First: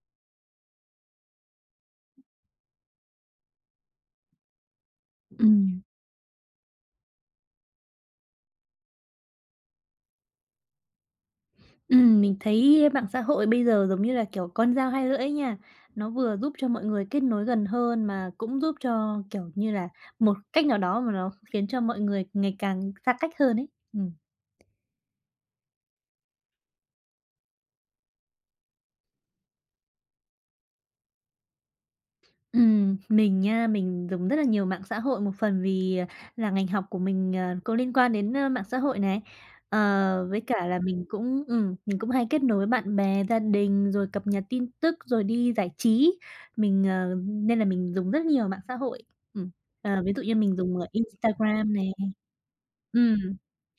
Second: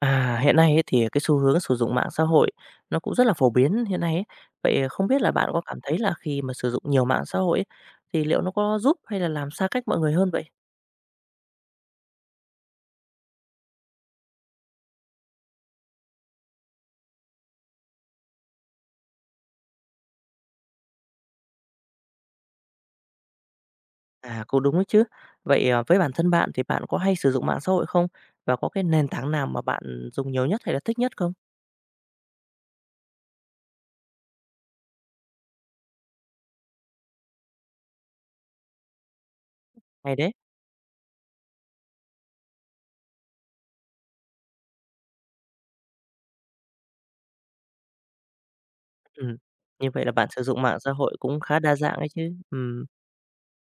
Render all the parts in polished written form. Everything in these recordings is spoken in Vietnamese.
À, hiện nay ấy thì cái xu hướng sử dụng mạng xã hội nó cũng rất là phổ biến hiện nay ấy. Vậy không biết là bạn có cảm Ừm, thấy là khi mà sử dụng nhiều mạng xã hội ấy, thì liệu nó có giúp hay là làm xa cách mọi người hơn vậy? Mình thấy mạng xã hội bây giờ giống như là, kiểu, con dao hai lưỡi nha. Nó vừa giúp cho mọi người kết nối gần hơn mà cũng giúp cho, kiểu như là, một cách nào đó mà nó khiến cho mọi người ngày càng xa cách hơn ấy. Ừm. À, cũng đúng đấy chứ. Vậy à, với bản thân bạn thì bạn có hay sử dụng mạng xã hội không? Và có cái nền tảng nào mà bạn dùng nhiều nhất hay là thích nhất không? Mình nha, mình dùng rất là nhiều mạng xã hội, một phần vì, là ngành học của mình, có liên quan đến, mạng xã hội này. Hay đấy. Với cả là mình cũng hay kết nối với bạn bè, gia đình, rồi cập nhật tin tức, rồi đi giải trí. Mình, ờ Nên là mình dùng rất nhiều mạng xã hội. Ừ. Ừm, Như vậy là Ví dụ bạn như sử mình dụng dùng, mạng xã hội cũng khá đa dạng ấy chứ. Ừ. ừm,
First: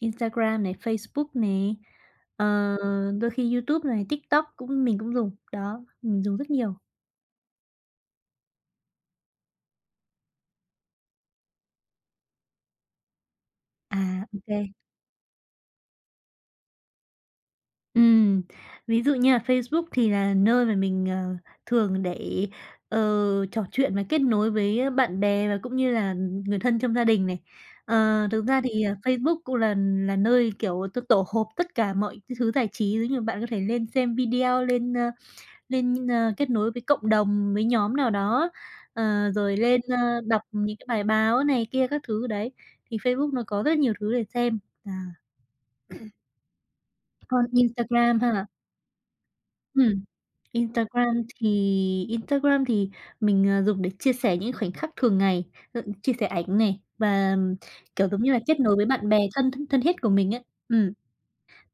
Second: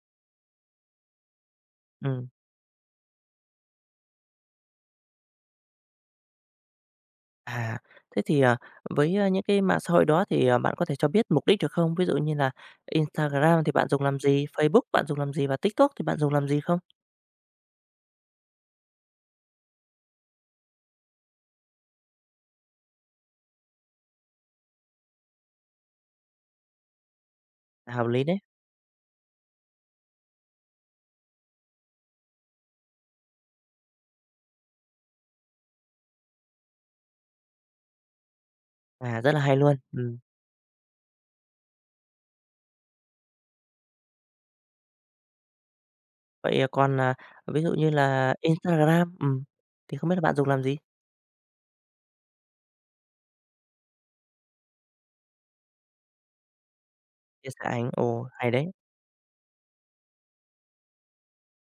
Instagram này, Facebook này, Ừ. ờ, đôi khi YouTube này, TikTok mình cũng dùng. Đó, mình dùng rất nhiều. À, thế thì, với, những cái mạng xã hội đó thì, bạn có thể cho biết mục đích được không? Ví dụ như là Instagram thì bạn À, dùng làm gì? ok. Facebook bạn dùng làm gì? Và TikTok thì bạn dùng làm gì không? Ừm, Ví dụ như là Facebook thì là nơi mà mình, thường để, trò chuyện và kết nối với bạn bè và cũng như là người thân trong gia đình này. À, hợp lý đấy. Thực ra thì, Facebook cũng là nơi, kiểu, tôi tổ hợp tất cả mọi cái thứ giải trí, giống như bạn có thể lên xem video, kết nối với cộng đồng, với nhóm nào đó, À, rất là hay rồi luôn. Ừm. Đọc những cái bài báo này kia các thứ đấy, thì Facebook nó có rất nhiều thứ để xem. À, Vậy, còn, còn ví dụ như Instagram là ha. Instagram, thì Ừm. không biết là bạn dùng làm gì? Instagram thì Instagram thì mình, dùng để chia sẻ những khoảnh khắc thường ngày, chia sẻ ảnh này và, Chia sẻ ảnh. kiểu, giống Ồ, như là, hay kết đấy. nối với bạn bè thân thân thân thiết của mình ấy.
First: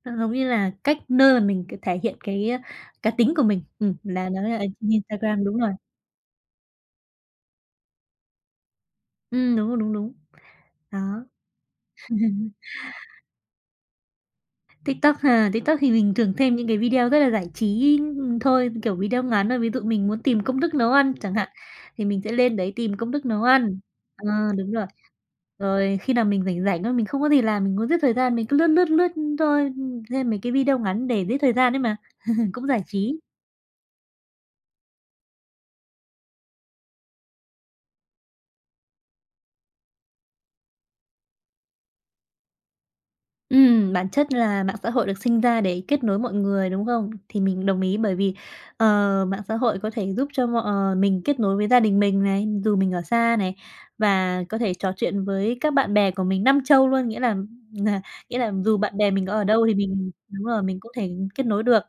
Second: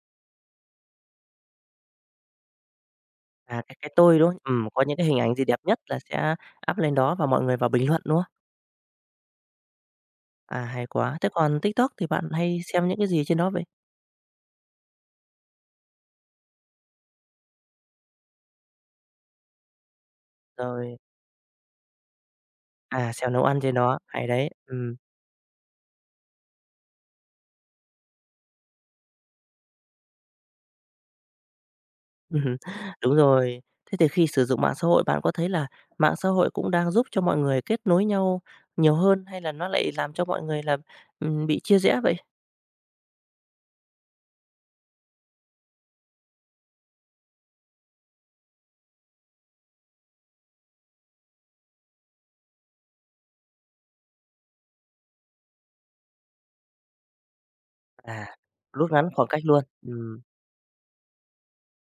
Nó giống như là cách nơi mà mình thể hiện cái, cá tính của À, mình, cái tôi, đúng là không? nó là Có trên những cái hình ảnh gì Instagram đúng đẹp rồi. nhất là sẽ up lên đó và mọi người vào bình luận, đúng không? Đúng đúng, đúng. À, hay quá. Đó. Thế còn TikTok thì bạn hay xem những cái gì trên đó vậy? TikTok ha, TikTok thì mình thường thêm những cái video rất là giải trí, thôi, kiểu, video ngắn thôi. Ví dụ mình muốn tìm công thức nấu Rồi, ăn chẳng hạn, thì mình sẽ lên đấy tìm công thức xem nấu nấu ăn trên ăn. đó, hay Ờ, đấy. Đúng rồi. Ừm. Rồi khi nào mình rảnh rảnh thôi, mình không có gì làm, mình muốn giết thời gian, mình cứ lướt, lướt, lướt thôi, xem mấy cái video ngắn để giết thời gian ấy mà, Ừm, cũng giải đúng trí. rồi. Thế thì khi sử dụng mạng xã hội bạn có thấy là mạng xã hội cũng đang giúp cho mọi người kết nối nhau nhiều hơn hay là nó lại làm cho mọi người là, bị chia rẽ vậy? Bản chất là mạng xã hội được sinh ra để kết nối mọi người, đúng không? Thì mình đồng ý bởi vì, ờ, mạng xã hội có thể giúp cho mình kết nối với gia đình mình này, dù mình ở xa này, và có thể trò chuyện với các bạn bè của mình năm châu luôn. Nà À, nghĩa là dù rút bạn ngắn bè mình khoảng có cách ở luôn, đâu thì mình, đúng rồi, mình cũng thể kết nối được.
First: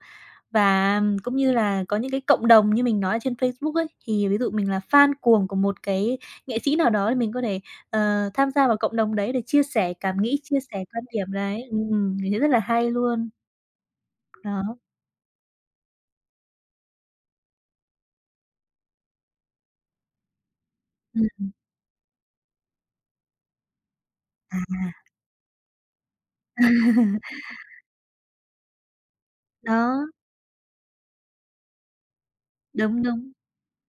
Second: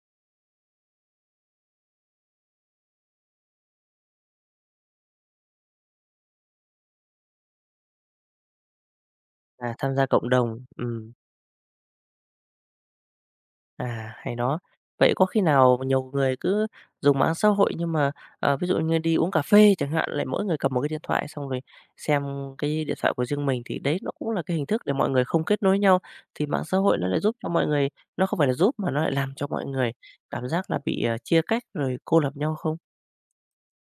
Và cũng như là có những cái cộng đồng như mình nói ở trên Facebook ấy, thì ví dụ mình là fan cuồng của một cái nghệ sĩ nào đó thì mình có thể tham gia vào cộng đồng đấy để chia sẻ tham gia cảm cộng nghĩ, chia đồng, sẻ quan ừm. điểm đấy. Mình thấy rất là hay luôn. À, hay đó. Đó. Vậy có khi nào nhiều người cứ dùng mạng xã hội nhưng mà, ví dụ như đi uống cà phê chẳng hạn, lại mỗi người cầm một cái điện thoại Ừm. xong rồi xem cái điện thoại của riêng mình, thì đấy nó cũng là cái À, hình thức để mọi người không kết nối nhau, thì mạng xã hội nó lại giúp cho mọi người nó không phải là giúp mà nó lại làm cho mọi người đó, cảm giác là bị, chia cách rồi cô lập nhau không? đúng, đúng.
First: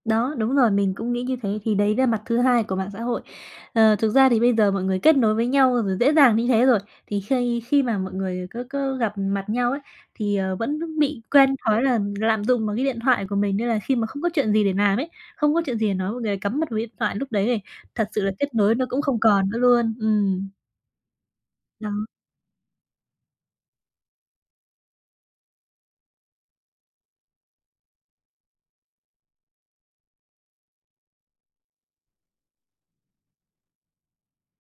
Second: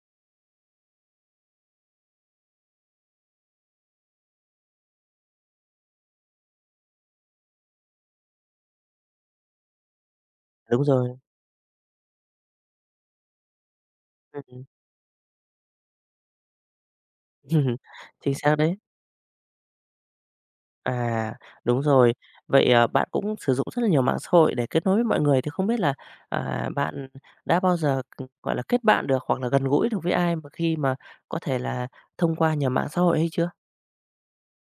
Đó, đúng rồi, mình cũng nghĩ như thế, thì đấy là mặt thứ hai của mạng xã hội. Thực ra thì bây giờ mọi người kết nối với nhau rồi dễ dàng như thế rồi, thì khi khi mà mọi người cứ cứ gặp mặt nhau ấy, thì, Đúng vẫn rồi, bị quen thói là lạm dụng vào cái điện thoại của mình, nên là khi mà không có chuyện gì ừm, để làm ấy, không có chuyện gì để nói, mọi người lại cắm mặt vào điện thoại lúc đấy này, thật sự là chính xác kết nối đấy. nó cũng không còn nữa luôn. À, đúng Đó. rồi. Vậy, bạn cũng sử dụng rất là nhiều mạng xã hội để kết nối với mọi người, thì không biết là, bạn đã bao giờ, gọi là, kết bạn được hoặc là gần gũi được với ai mà khi mà có thể là thông qua nhờ mạng xã hội hay chưa?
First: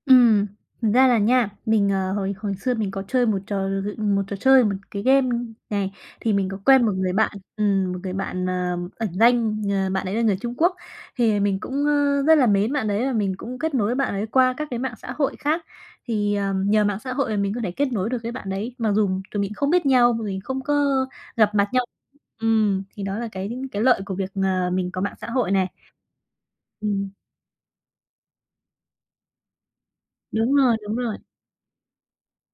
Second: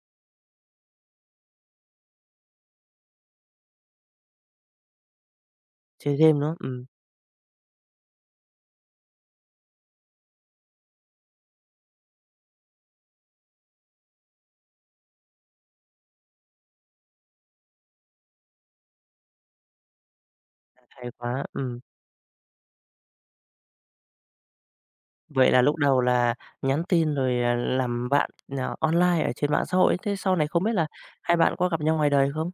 Ừm, Thực ra là nha, mình, hồi hồi xưa mình có chơi một trò chơi, một cái game này, Chơi thì game, mình nữa có không? quen một người bạn ẩn danh, bạn ấy là người Trung Quốc. Thì mình cũng, rất là mến bạn đấy và mình cũng kết nối với bạn ấy qua các cái mạng xã hội khác. Thì, nhờ mạng xã hội mà mình có thể kết nối được với bạn đấy, mặc dù tụi mình không biết nhau, mình không có Hay quá, gặp mặt ừm. nhau. Thì đó là cái lợi của việc, mình có mạng xã Vậy hội là này. lúc đầu là nhắn Ừm, tin rồi, làm bạn, online ở trên mạng xã hội thế sau này đúng không biết rồi, là đúng rồi. hai bạn có gặp nhau ngoài đời không?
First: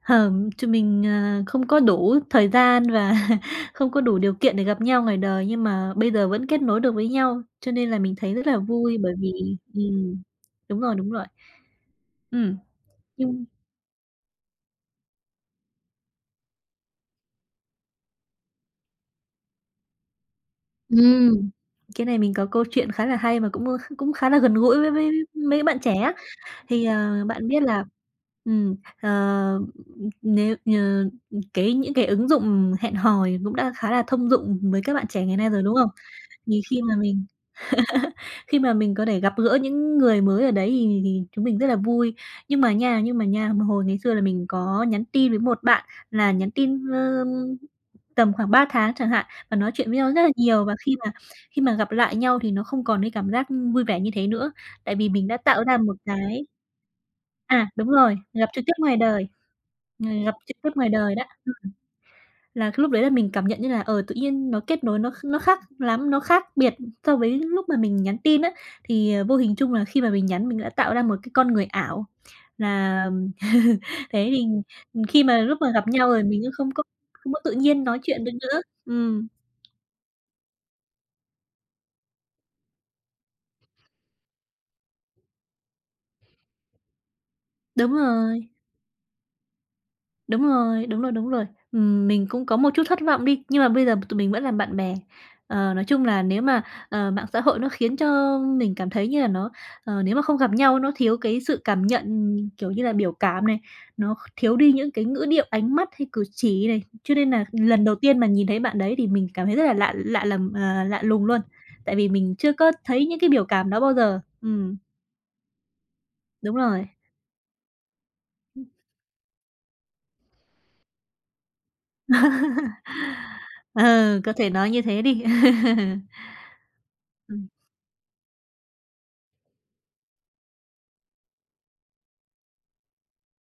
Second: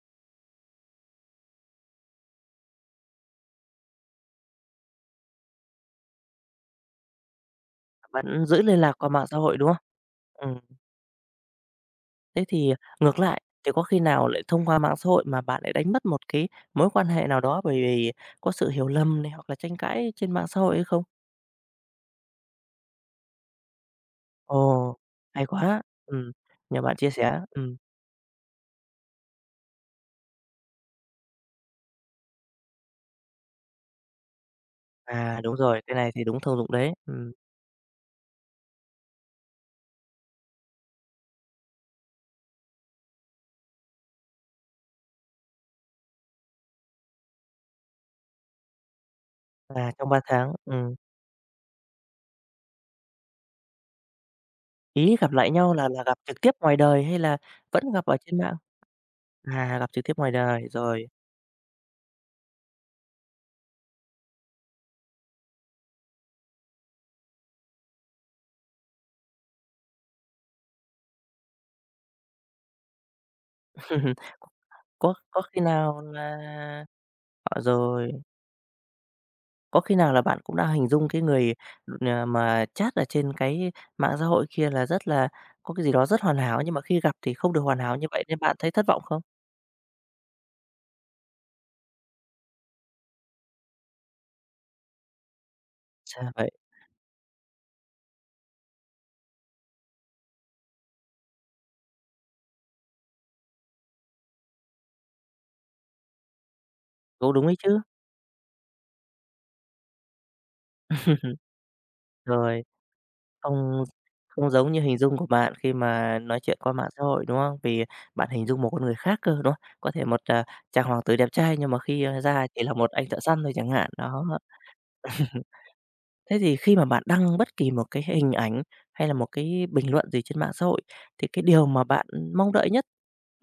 Tụi mình, không có đủ thời gian và không có đủ điều kiện để gặp nhau ngoài đời, nhưng mà bây giờ vẫn kết nối được với nhau, cho nên là mình thấy Vẫn rất là giữ liên lạc vui qua bởi mạng vì xã hội, đúng không? ừm, Ừm. đúng rồi, đúng rồi. Thế Ừm, thì ngược lại, nhưng thì có khi nào lại thông qua mạng xã hội mà bạn lại đánh mất một cái mối quan hệ nào đó bởi vì có sự hiểu lầm này hoặc là tranh cãi trên mạng xã hội hay không? ừm, cái này mình có câu chuyện khá là hay mà cũng khá là gần gũi với Ồ, với hay mấy bạn quá! trẻ á. Nhờ Thì, bạn chia sẻ. bạn biết là ừm, ờ, nếu ờ, cái những cái ứng dụng hẹn hò cũng đã khá là thông dụng với các bạn trẻ ngày À, nay đúng rồi, đúng rồi, không? cái này thì đúng thông Thì dụng khi đấy. mà mình Khi mà mình có thể gặp gỡ những người mới ở đấy thì chúng mình rất là vui. Nhưng mà nha, mà hồi ngày xưa là mình có nhắn tin với một bạn là nhắn tin, tầm khoảng 3 tháng chẳng hạn, và nói chuyện Là với trong nhau ba rất là tháng, nhiều, và ừm. khi mà gặp lại nhau thì nó không còn cái cảm giác vui vẻ như thế nữa. Tại vì Ý mình gặp đã lại tạo nhau ra là một là gặp trực cái, tiếp ngoài đời hay là à, đúng vẫn gặp ở rồi, trên gặp mạng? trực tiếp ngoài đời, À, gặp trực tiếp ngoài đời, rồi. Đó. Là cái lúc đấy là mình cảm nhận như là, tự nhiên nó kết nối nó kh nó khác lắm, nó khác biệt so với lúc mà mình nhắn tin á. Thì, vô hình chung là khi mà mình nhắn mình đã tạo ra một cái con người ảo là thế thì Có khi mà có lúc khi mà gặp nào nhau rồi là mình cũng không có tự ờ, nhiên nói rồi. chuyện được nữa. Có khi nào là bạn cũng đã hình dung cái người, mà chat ở trên cái mạng xã hội kia là rất là có cái gì đó rất hoàn hảo, nhưng mà khi gặp thì không được hoàn Đúng hảo như vậy nên rồi. bạn thấy thất vọng không? Đúng rồi, đúng rồi, đúng rồi. Mình cũng có một chút thất vọng đi, nhưng mà bây giờ tụi mình vẫn làm bạn bè. Nói chung là Ra nếu vậy, mà, mạng xã hội nó khiến cho mình cảm thấy như là nó nếu mà không gặp nhau nó thiếu cái sự cảm nhận, kiểu như là, biểu cảm này, nó thiếu đi những cái ngữ điệu, ánh mắt hay cử chỉ này, cho nên cũng là đúng đấy chứ. lần đầu tiên mà nhìn thấy bạn đấy thì mình cảm thấy rất là lạ lạ lầm à, lạ lùng luôn, tại vì mình chưa Rồi, có thấy những cái biểu cảm đó không bao giờ. không giống như hình dung của bạn khi mà nói Đúng chuyện qua rồi. mạng xã hội, đúng không? Vì bạn hình dung một con người khác cơ, đúng không? Có thể một, chàng hoàng tử đẹp trai nhưng mà khi, ra chỉ là một anh thợ săn thôi chẳng hạn, Ờ, đó. có thể nói như thế đi. Thế thì khi mà bạn đăng Ừm, bất kỳ một cái hình ảnh hay là một cái bình luận gì trên mạng xã hội, thì cái điều mà bạn mong đợi nhất,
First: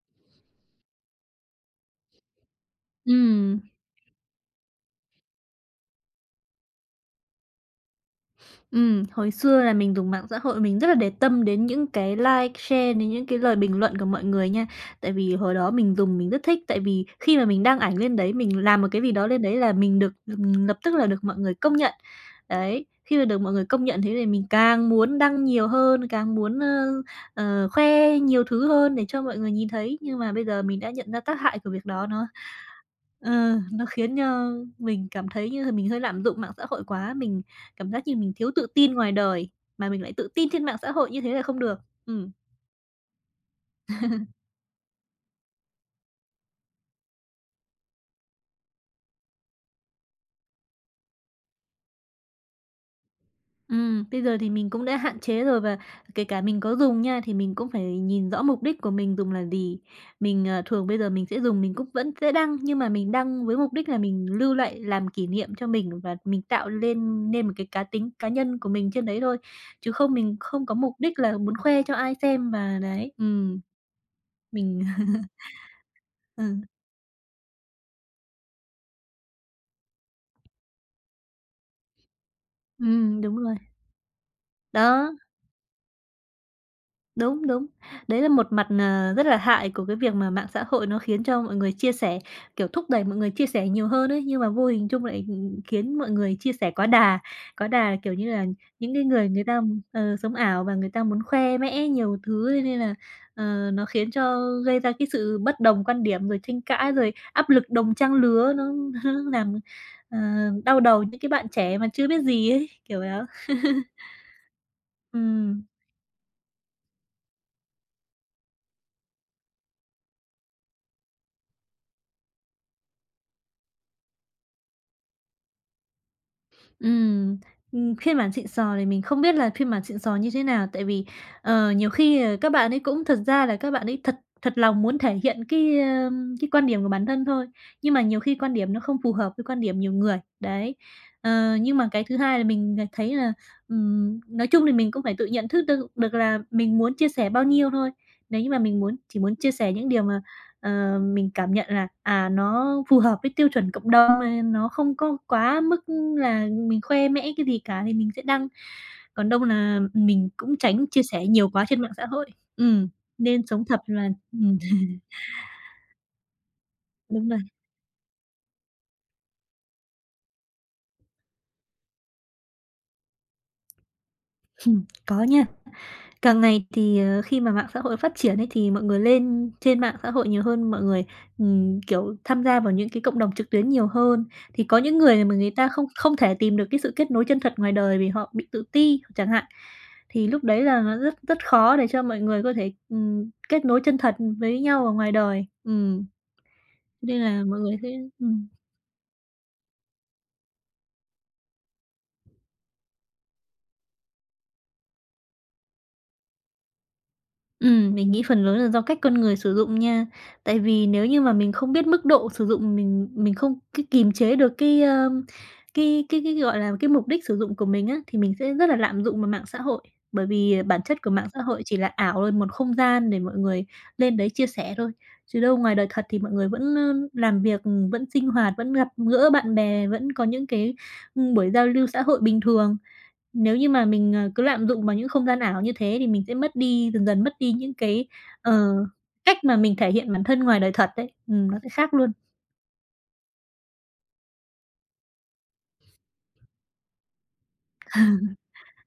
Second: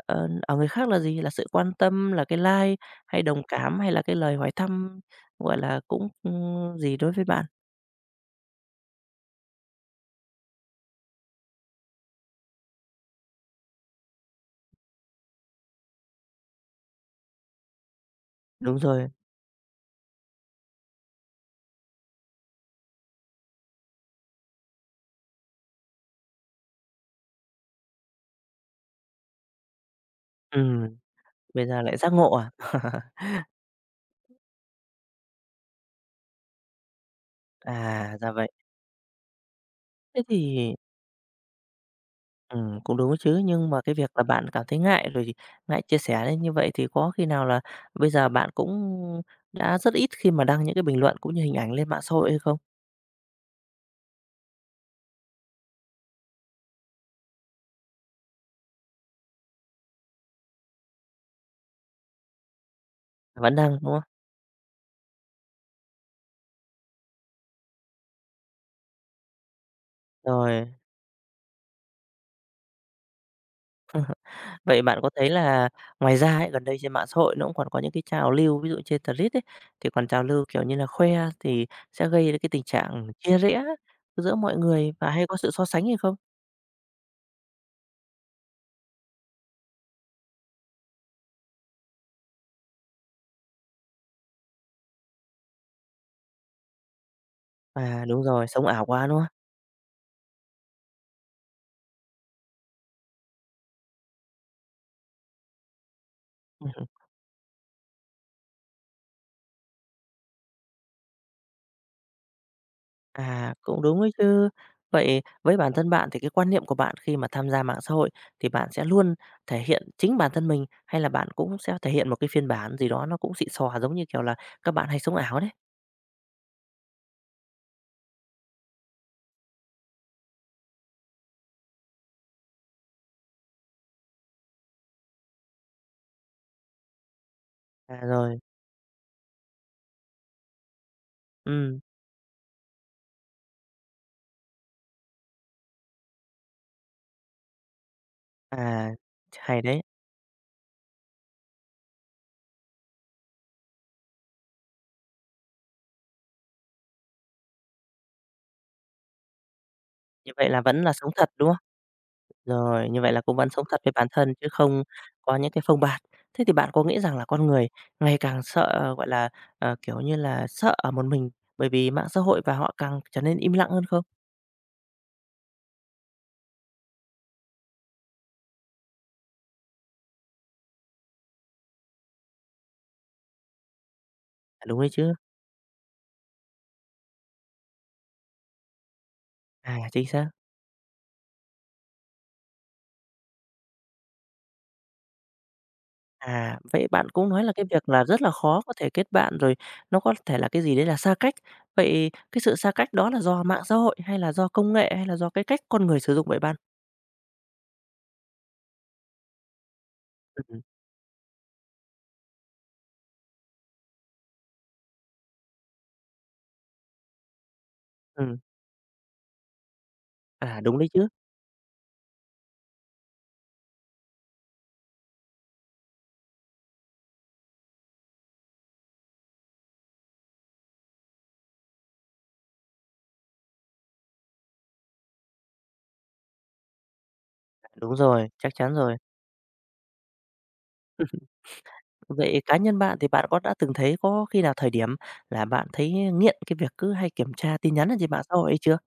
ở người khác là gì? Là sự quan tâm, là cái like hay đồng ừm, cảm hay là cái lời hỏi thăm, gọi là, cũng, gì đối với bạn? Hồi xưa là mình dùng mạng xã hội mình rất là để tâm đến những cái like, share, đến những cái lời bình luận của mọi người nha. Tại vì hồi đó mình dùng mình rất thích, tại vì khi mà mình đăng ảnh lên đấy, mình Đúng làm một cái rồi, gì đó lên đấy là mình được, lập tức là được mọi người công nhận. Đấy, khi mà được mọi người công nhận thế thì mình càng muốn đăng nhiều hơn, càng muốn, khoe nhiều thứ hơn để cho mọi người nhìn thấy. Nhưng mà bây giờ mình đã ừm, nhận ra tác hại bây của giờ việc lại đó giác nó ngộ à? Ờ, nó khiến, cho mình cảm thấy như là mình hơi lạm dụng mạng xã hội quá, mình cảm giác như À, ra mình vậy. thiếu tự tin ngoài đời, mà mình lại Thế tự tin trên thì. mạng xã hội như thế là không được. Ừ. Cũng đúng chứ, nhưng mà cái việc là bạn cảm thấy ngại rồi thì ngại chia sẻ đấy, như vậy thì có khi nào là bây giờ bạn cũng đã rất ít khi mà đăng những cái bình luận cũng như hình ảnh lên mạng xã hội hay không? Ừm. Bây giờ thì mình cũng đã hạn chế rồi và kể cả mình có dùng nha, thì mình cũng phải nhìn rõ mục đích của mình dùng là gì. Mình, thường bây giờ mình cũng vẫn sẽ đăng, nhưng mà mình đăng Vẫn với mục đăng, đích đúng là không? mình lưu lại làm kỷ niệm cho mình và mình tạo lên nên một cái cá tính cá nhân của mình trên đấy thôi, chứ không mình không Rồi, có mục đích là muốn khoe cho ai xem và đấy. Ừm. vậy Mình bạn có thấy là ngoài ra ừ, ấy, gần đây trên mạng xã hội nó cũng còn có những cái trào lưu, ví dụ trên Threads ấy, thì còn trào lưu, kiểu như là, khoe thì sẽ gây ra cái tình trạng ừm, đúng chia rồi. rẽ giữa mọi người và Đó, hay có sự so sánh hay không? đúng, đúng. Đấy là một mặt, rất là hại của cái việc mà mạng xã hội nó khiến cho mọi người chia sẻ, kiểu, thúc đẩy mọi người chia sẻ nhiều hơn ấy, nhưng mà vô hình chung lại, khiến mọi người chia sẻ quá đà, À, kiểu đúng như là, rồi, sống ảo những cái quá, đúng người người ta, sống ảo và người ta muốn khoe mẽ nhiều thứ, thế nên là, nó khiến cho gây ra cái sự bất đồng quan điểm, rồi tranh không? cãi, rồi áp lực đồng trang lứa, nó nó làm, ờ, đau đầu những cái bạn trẻ mà chưa biết gì ấy, kiểu đó. À, cũng đúng ấy chứ. Vậy với Ừm, bản thân bạn thì cái quan niệm của bạn khi mà tham gia mạng xã hội thì bạn sẽ luôn thể hiện chính bản thân mình hay là bạn cũng sẽ thể hiện một cái phiên bản gì đó nó cũng xịn sò giống như kiểu là các bạn hay sống ảo đấy? ừm, phiên bản xịn sò thì mình không biết là phiên bản xịn sò như thế nào, tại vì, nhiều khi, các bạn ấy cũng thật ra là các bạn ấy thật thật lòng muốn thể hiện cái, cái quan điểm của bản thân thôi, nhưng mà À, nhiều khi rồi, quan điểm nó không phù hợp với quan điểm nhiều người, đấy. Ờ, nhưng ừm, mà cái thứ hai là mình, thấy là, nói chung thì mình cũng phải tự nhận thức được được là mình muốn chia sẻ bao nhiêu thôi. Nếu như mà mình à, chỉ muốn chia hay sẻ đấy. những điều mà ờ, mình cảm nhận là, à, nó phù hợp với tiêu chuẩn cộng đồng này, nó không có quá mức là mình khoe mẽ cái gì cả thì mình sẽ đăng, còn đâu là mình Như vậy cũng là vẫn tránh là chia sống sẻ thật, đúng nhiều không? quá trên mạng xã hội. Ừm, Rồi, như vậy là cũng nên vẫn sống sống thật thật với bản là thân chứ không có những cái phông bạt. Thế thì bạn có nghĩ rằng là đúng rồi, con người ngày càng sợ, gọi là, kiểu như là, sợ ở một mình bởi vì mạng xã hội và họ càng trở nên im lặng hơn không? có nha. Càng ngày thì, khi mà mạng xã hội phát triển ấy, thì mọi người lên trên mạng xã hội nhiều hơn, mọi người, kiểu, tham gia vào những cái cộng đồng trực tuyến nhiều hơn. Thì À, có đúng đấy những chứ. người mà người ta không không thể tìm được cái sự kết nối chân thật ngoài đời vì họ bị tự ti chẳng hạn, À, chính thì xác. lúc đấy là nó rất rất khó để cho mọi người có thể, kết nối chân thật với nhau ở ngoài đời. À, vậy bạn Nên cũng nói là là mọi cái người sẽ việc là rất là ừm. khó có thể kết bạn, rồi nó có thể là cái gì đấy là xa cách. Vậy cái sự xa cách đó là do mạng xã hội, hay là do công nghệ, hay là do cái cách con người sử dụng vậy bạn? Ừ, mình nghĩ phần lớn là do cách con người sử dụng nha. Tại Ừm, vì nếu như mà mình không biết mức độ sử dụng, mình không cái kiềm chế được cái, cái, gọi là, cái mục đích sử dụng của mình á, thì mình ừm, sẽ rất là lạm dụng vào mạng xã hội. Bởi vì đúng bản đấy chất chứ. của mạng xã hội chỉ là ảo thôi, một không gian để mọi người lên đấy chia sẻ thôi, chứ đâu ngoài đời thật thì mọi người vẫn, làm việc, vẫn sinh hoạt, vẫn gặp gỡ bạn bè, vẫn có những cái, buổi giao lưu xã hội bình thường. Nếu như mà mình, cứ lạm dụng vào những không gian ảo như thế thì mình sẽ mất đi dần dần mất đi những Đúng cái, rồi, chắc ờ, chắn rồi. cách mà mình thể hiện bản thân ngoài đời thật đấy. Nó sẽ khác luôn. Vậy cá nhân bạn thì bạn có đã từng thấy có khi nào thời điểm là bạn thấy nghiện cái việc cứ hay kiểm tra tin nhắn ở trên mạng xã hội ấy chưa?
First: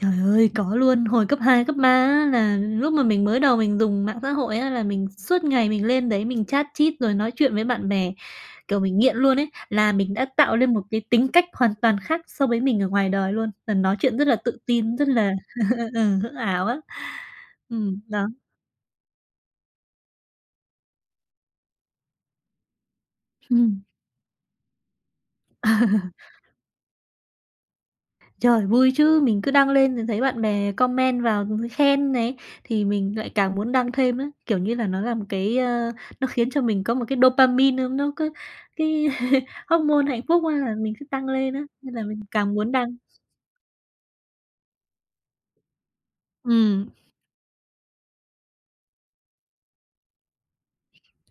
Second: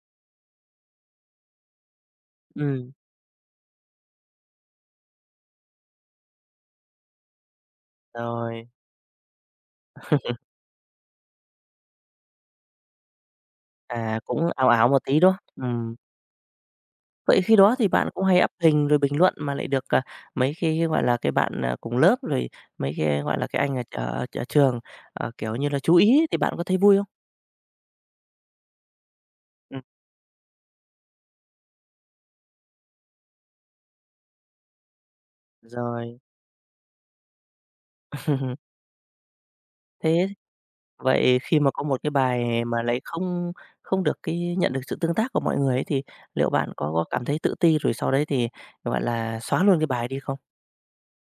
Trời ơi, có luôn. Hồi cấp 2 cấp 3 á là Ừ lúc mà mình mới đầu mình dùng mạng xã hội á là mình suốt ngày mình lên đấy mình chat chít rồi nói chuyện với bạn bè, rồi, kiểu, mình nghiện luôn ấy, là mình đã tạo lên một cái tính cách hoàn toàn khác so với mình ở ngoài đời luôn, là nói chuyện rất là cũng tự ảo ảo tin, một rất tí, là đó không? ừ, hữu ảo á. Vậy khi đó thì bạn cũng Đó. hay up hình rồi bình luận mà lại được, mấy cái, gọi là, cái bạn, cùng lớp rồi mấy cái, gọi là, cái anh Ừm. ở ở ở trường, kiểu như là, chú ý thì bạn có thấy vui không? Trời, vui chứ, mình cứ đăng Ừm, lên thì thấy bạn bè comment vào khen này, thì mình lại càng muốn đăng thêm á. Kiểu như là, nó là một cái, rồi. nó khiến cho mình có một cái dopamine, nó cứ cái hormone hạnh Thế phúc, nên là mình cứ tăng vậy lên khi á, mà có nên một là cái mình càng bài muốn mà đăng. lại không không được cái nhận được sự tương tác của mọi người ấy thì liệu bạn Ừm. có cảm thấy tự ti rồi sau đấy thì, gọi là, xóa luôn cái bài đi không?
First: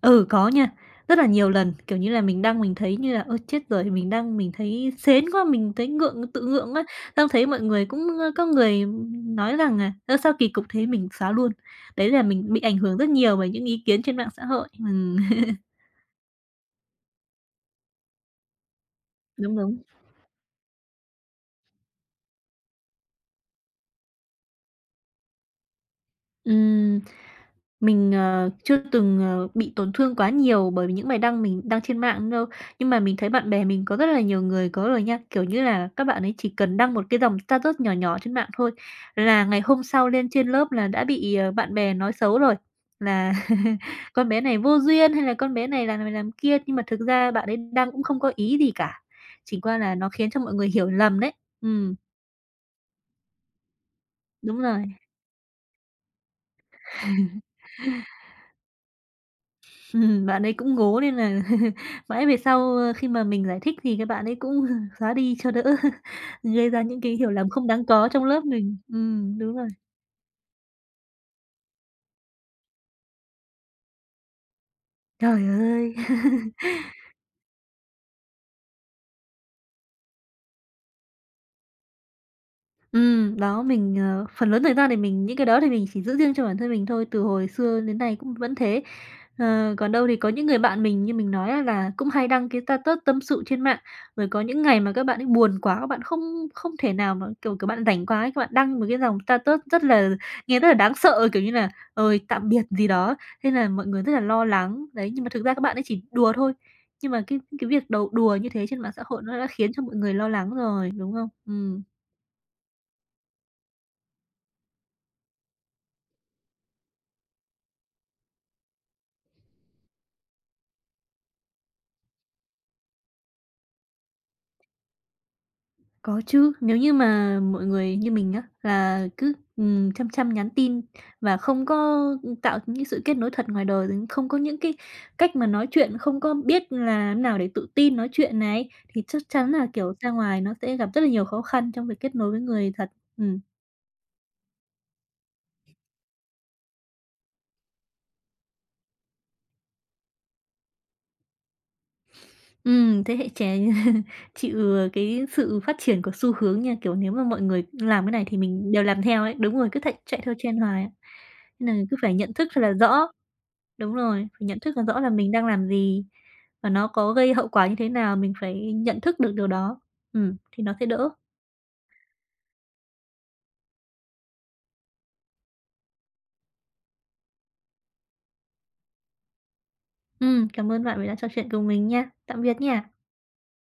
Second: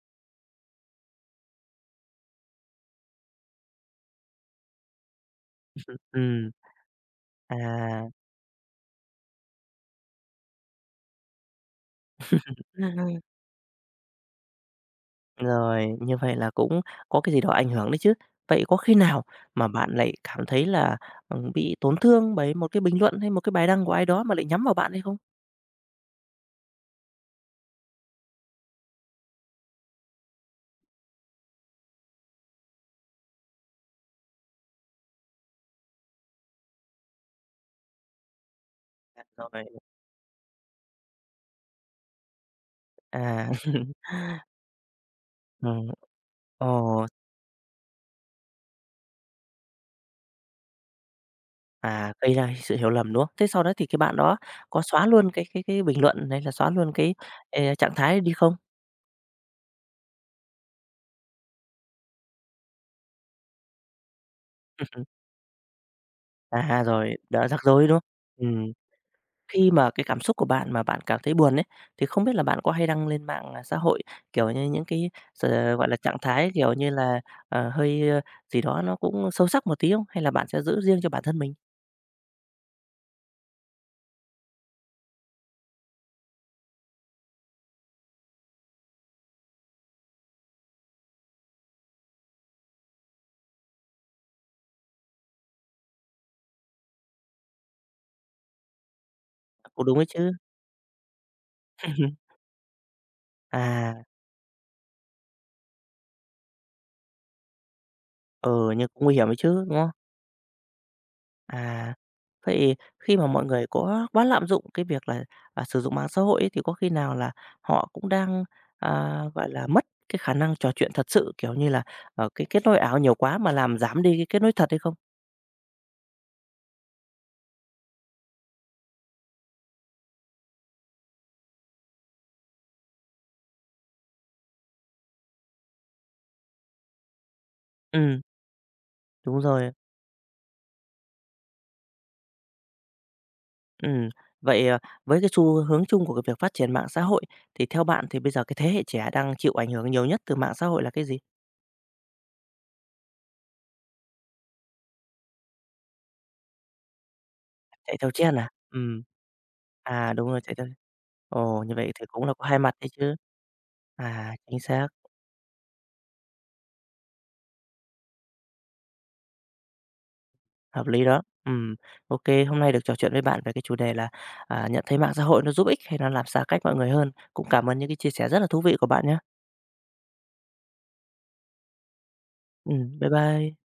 Ừ, có nha, rất là nhiều lần, kiểu như là, mình đăng mình thấy như là "Ơ, chết rồi!" Mình đăng mình thấy sến quá, mình thấy ngượng, tự Ừ ngượng á, xong thấy mọi người à. cũng ơ, có người nói rằng là "Ơ, sao kỳ cục thế?" Mình xóa luôn. Đấy là mình bị ảnh hưởng rất nhiều bởi những ý kiến trên mạng xã hội. Rồi, như vậy là cũng có cái gì đó ảnh hưởng đấy chứ. Vậy có khi nào đúng, mà đúng. bạn lại cảm thấy là, bị tổn thương bởi một cái bình luận hay một cái bài đăng của ai đó mà lại nhắm vào bạn hay không? Ừm. Mình, chưa từng, bị tổn thương quá nhiều bởi vì những bài đăng mình đăng trên mạng đâu, nhưng mà mình thấy bạn bè mình có rất là nhiều người có rồi nha. Kiểu như là, các bạn ấy chỉ cần đăng một cái dòng status nhỏ nhỏ trên mạng thôi À, là ngày rồi, hôm sau lên trên lớp là đã bị, bạn bè nói xấu rồi, là à, "Con bé này vô duyên" hay là "Con bé ừm, này làm kia." Nhưng mà thực ồ, ra bạn ấy đăng cũng không có ý gì cả, chỉ qua là nó khiến cho mọi người hiểu lầm đấy. Ừm, gây ra sự hiểu lầm, đúng không? Thế sau đó thì cái bạn đó đúng có rồi. xóa luôn cái bình luận hay là xóa luôn cái, trạng thái đi không? Bạn ấy cũng ngố nên là mãi về sau, khi mà mình giải thích thì các bạn ấy cũng xóa đi cho đỡ gây ra À, những cái rồi, hiểu đã lầm rắc không đáng rối, đúng có trong lớp không? Ừm. mình. Đúng rồi. Khi mà cái cảm xúc của bạn mà bạn cảm thấy buồn ấy, thì không biết là bạn có hay đăng lên mạng, xã hội, kiểu như, những cái Trời gọi ơi! là, trạng thái, kiểu như là, hơi, gì đó nó cũng sâu sắc một tí không? Hay là bạn sẽ giữ riêng cho bản thân mình? Đó, mình, phần lớn thời gian thì mình những cái đó thì mình chỉ giữ riêng cho bản thân mình thôi, từ hồi xưa đến nay cũng vẫn thế. Ờ, còn đâu thì có những người bạn mình như mình nói á là cũng hay đăng cái status tâm sự trên mạng, rồi có những ngày mà các bạn ấy buồn quá, các bạn không không thể nào mà, kiểu, các bạn rảnh quá ấy, các bạn đăng một cái dòng status rất Cũng đúng ấy là chứ. nghe rất là đáng sợ, kiểu như là "Ơi, tạm biệt" gì đó, thế là mọi người À, rất là lo lắng. Đấy, nhưng mà thực ra các bạn ấy chỉ đùa thôi, nhưng mà cái việc đùa như thế ừ, trên nhưng mạng xã cũng nguy hội hiểm ấy nó đã chứ, khiến đúng cho không? mọi người lo lắng rồi, đúng không? Ừ, À, vậy khi mà mọi người có quá lạm dụng cái việc là, sử dụng mạng xã hội ấy, thì có khi nào là họ cũng đang, gọi là, mất cái khả năng trò chuyện thật sự, kiểu như là, cái kết nối ảo nhiều quá mà làm giảm đi cái kết nối thật hay không? có chứ, nếu như mà mọi người như mình á, là cứ, chăm chăm nhắn tin và không có, tạo những sự kết nối thật ngoài đời, không có những cái cách mà nói chuyện, không có biết làm nào để tự tin nói Ừ. chuyện này, thì chắc Đúng chắn là, rồi. kiểu, ra ngoài nó sẽ gặp rất là nhiều khó khăn trong việc kết nối với người thật. Ừm, Ừm. Vậy, với cái xu hướng chung của cái việc phát triển mạng xã hội, thì theo bạn thì bây giờ cái thế hệ trẻ đang chịu ảnh hưởng nhiều nhất từ mạng xã hội là cái gì? Thế hệ trẻ chịu cái sự phát triển của xu hướng nha, kiểu, nếu mà mọi người Chạy làm theo cái này trend thì à? mình Ừ, đều làm theo ấy, đúng rồi, cứ chạy đúng theo rồi, chạy trend theo. hoài á, Ồ, như nên là vậy cứ thì phải cũng là nhận có thức hai thật là mặt đấy rõ. chứ. Đúng rồi, À, phải chính nhận thức được xác, rõ là mình đang làm gì và nó có gây hậu quả như thế nào, mình phải nhận thức được điều đó. Thì nó sẽ hợp lý đỡ. đó. Ừ, ok hôm nay được trò chuyện với bạn về cái chủ đề là, nhận thấy mạng xã hội nó giúp ích hay nó làm xa cách mọi người hơn. Cũng cảm ơn những cái chia sẻ rất là thú vị của bạn nhé, Cảm ơn bạn vì đã trò chuyện cùng mình nha. Tạm biệt ừ, nha. bye bye.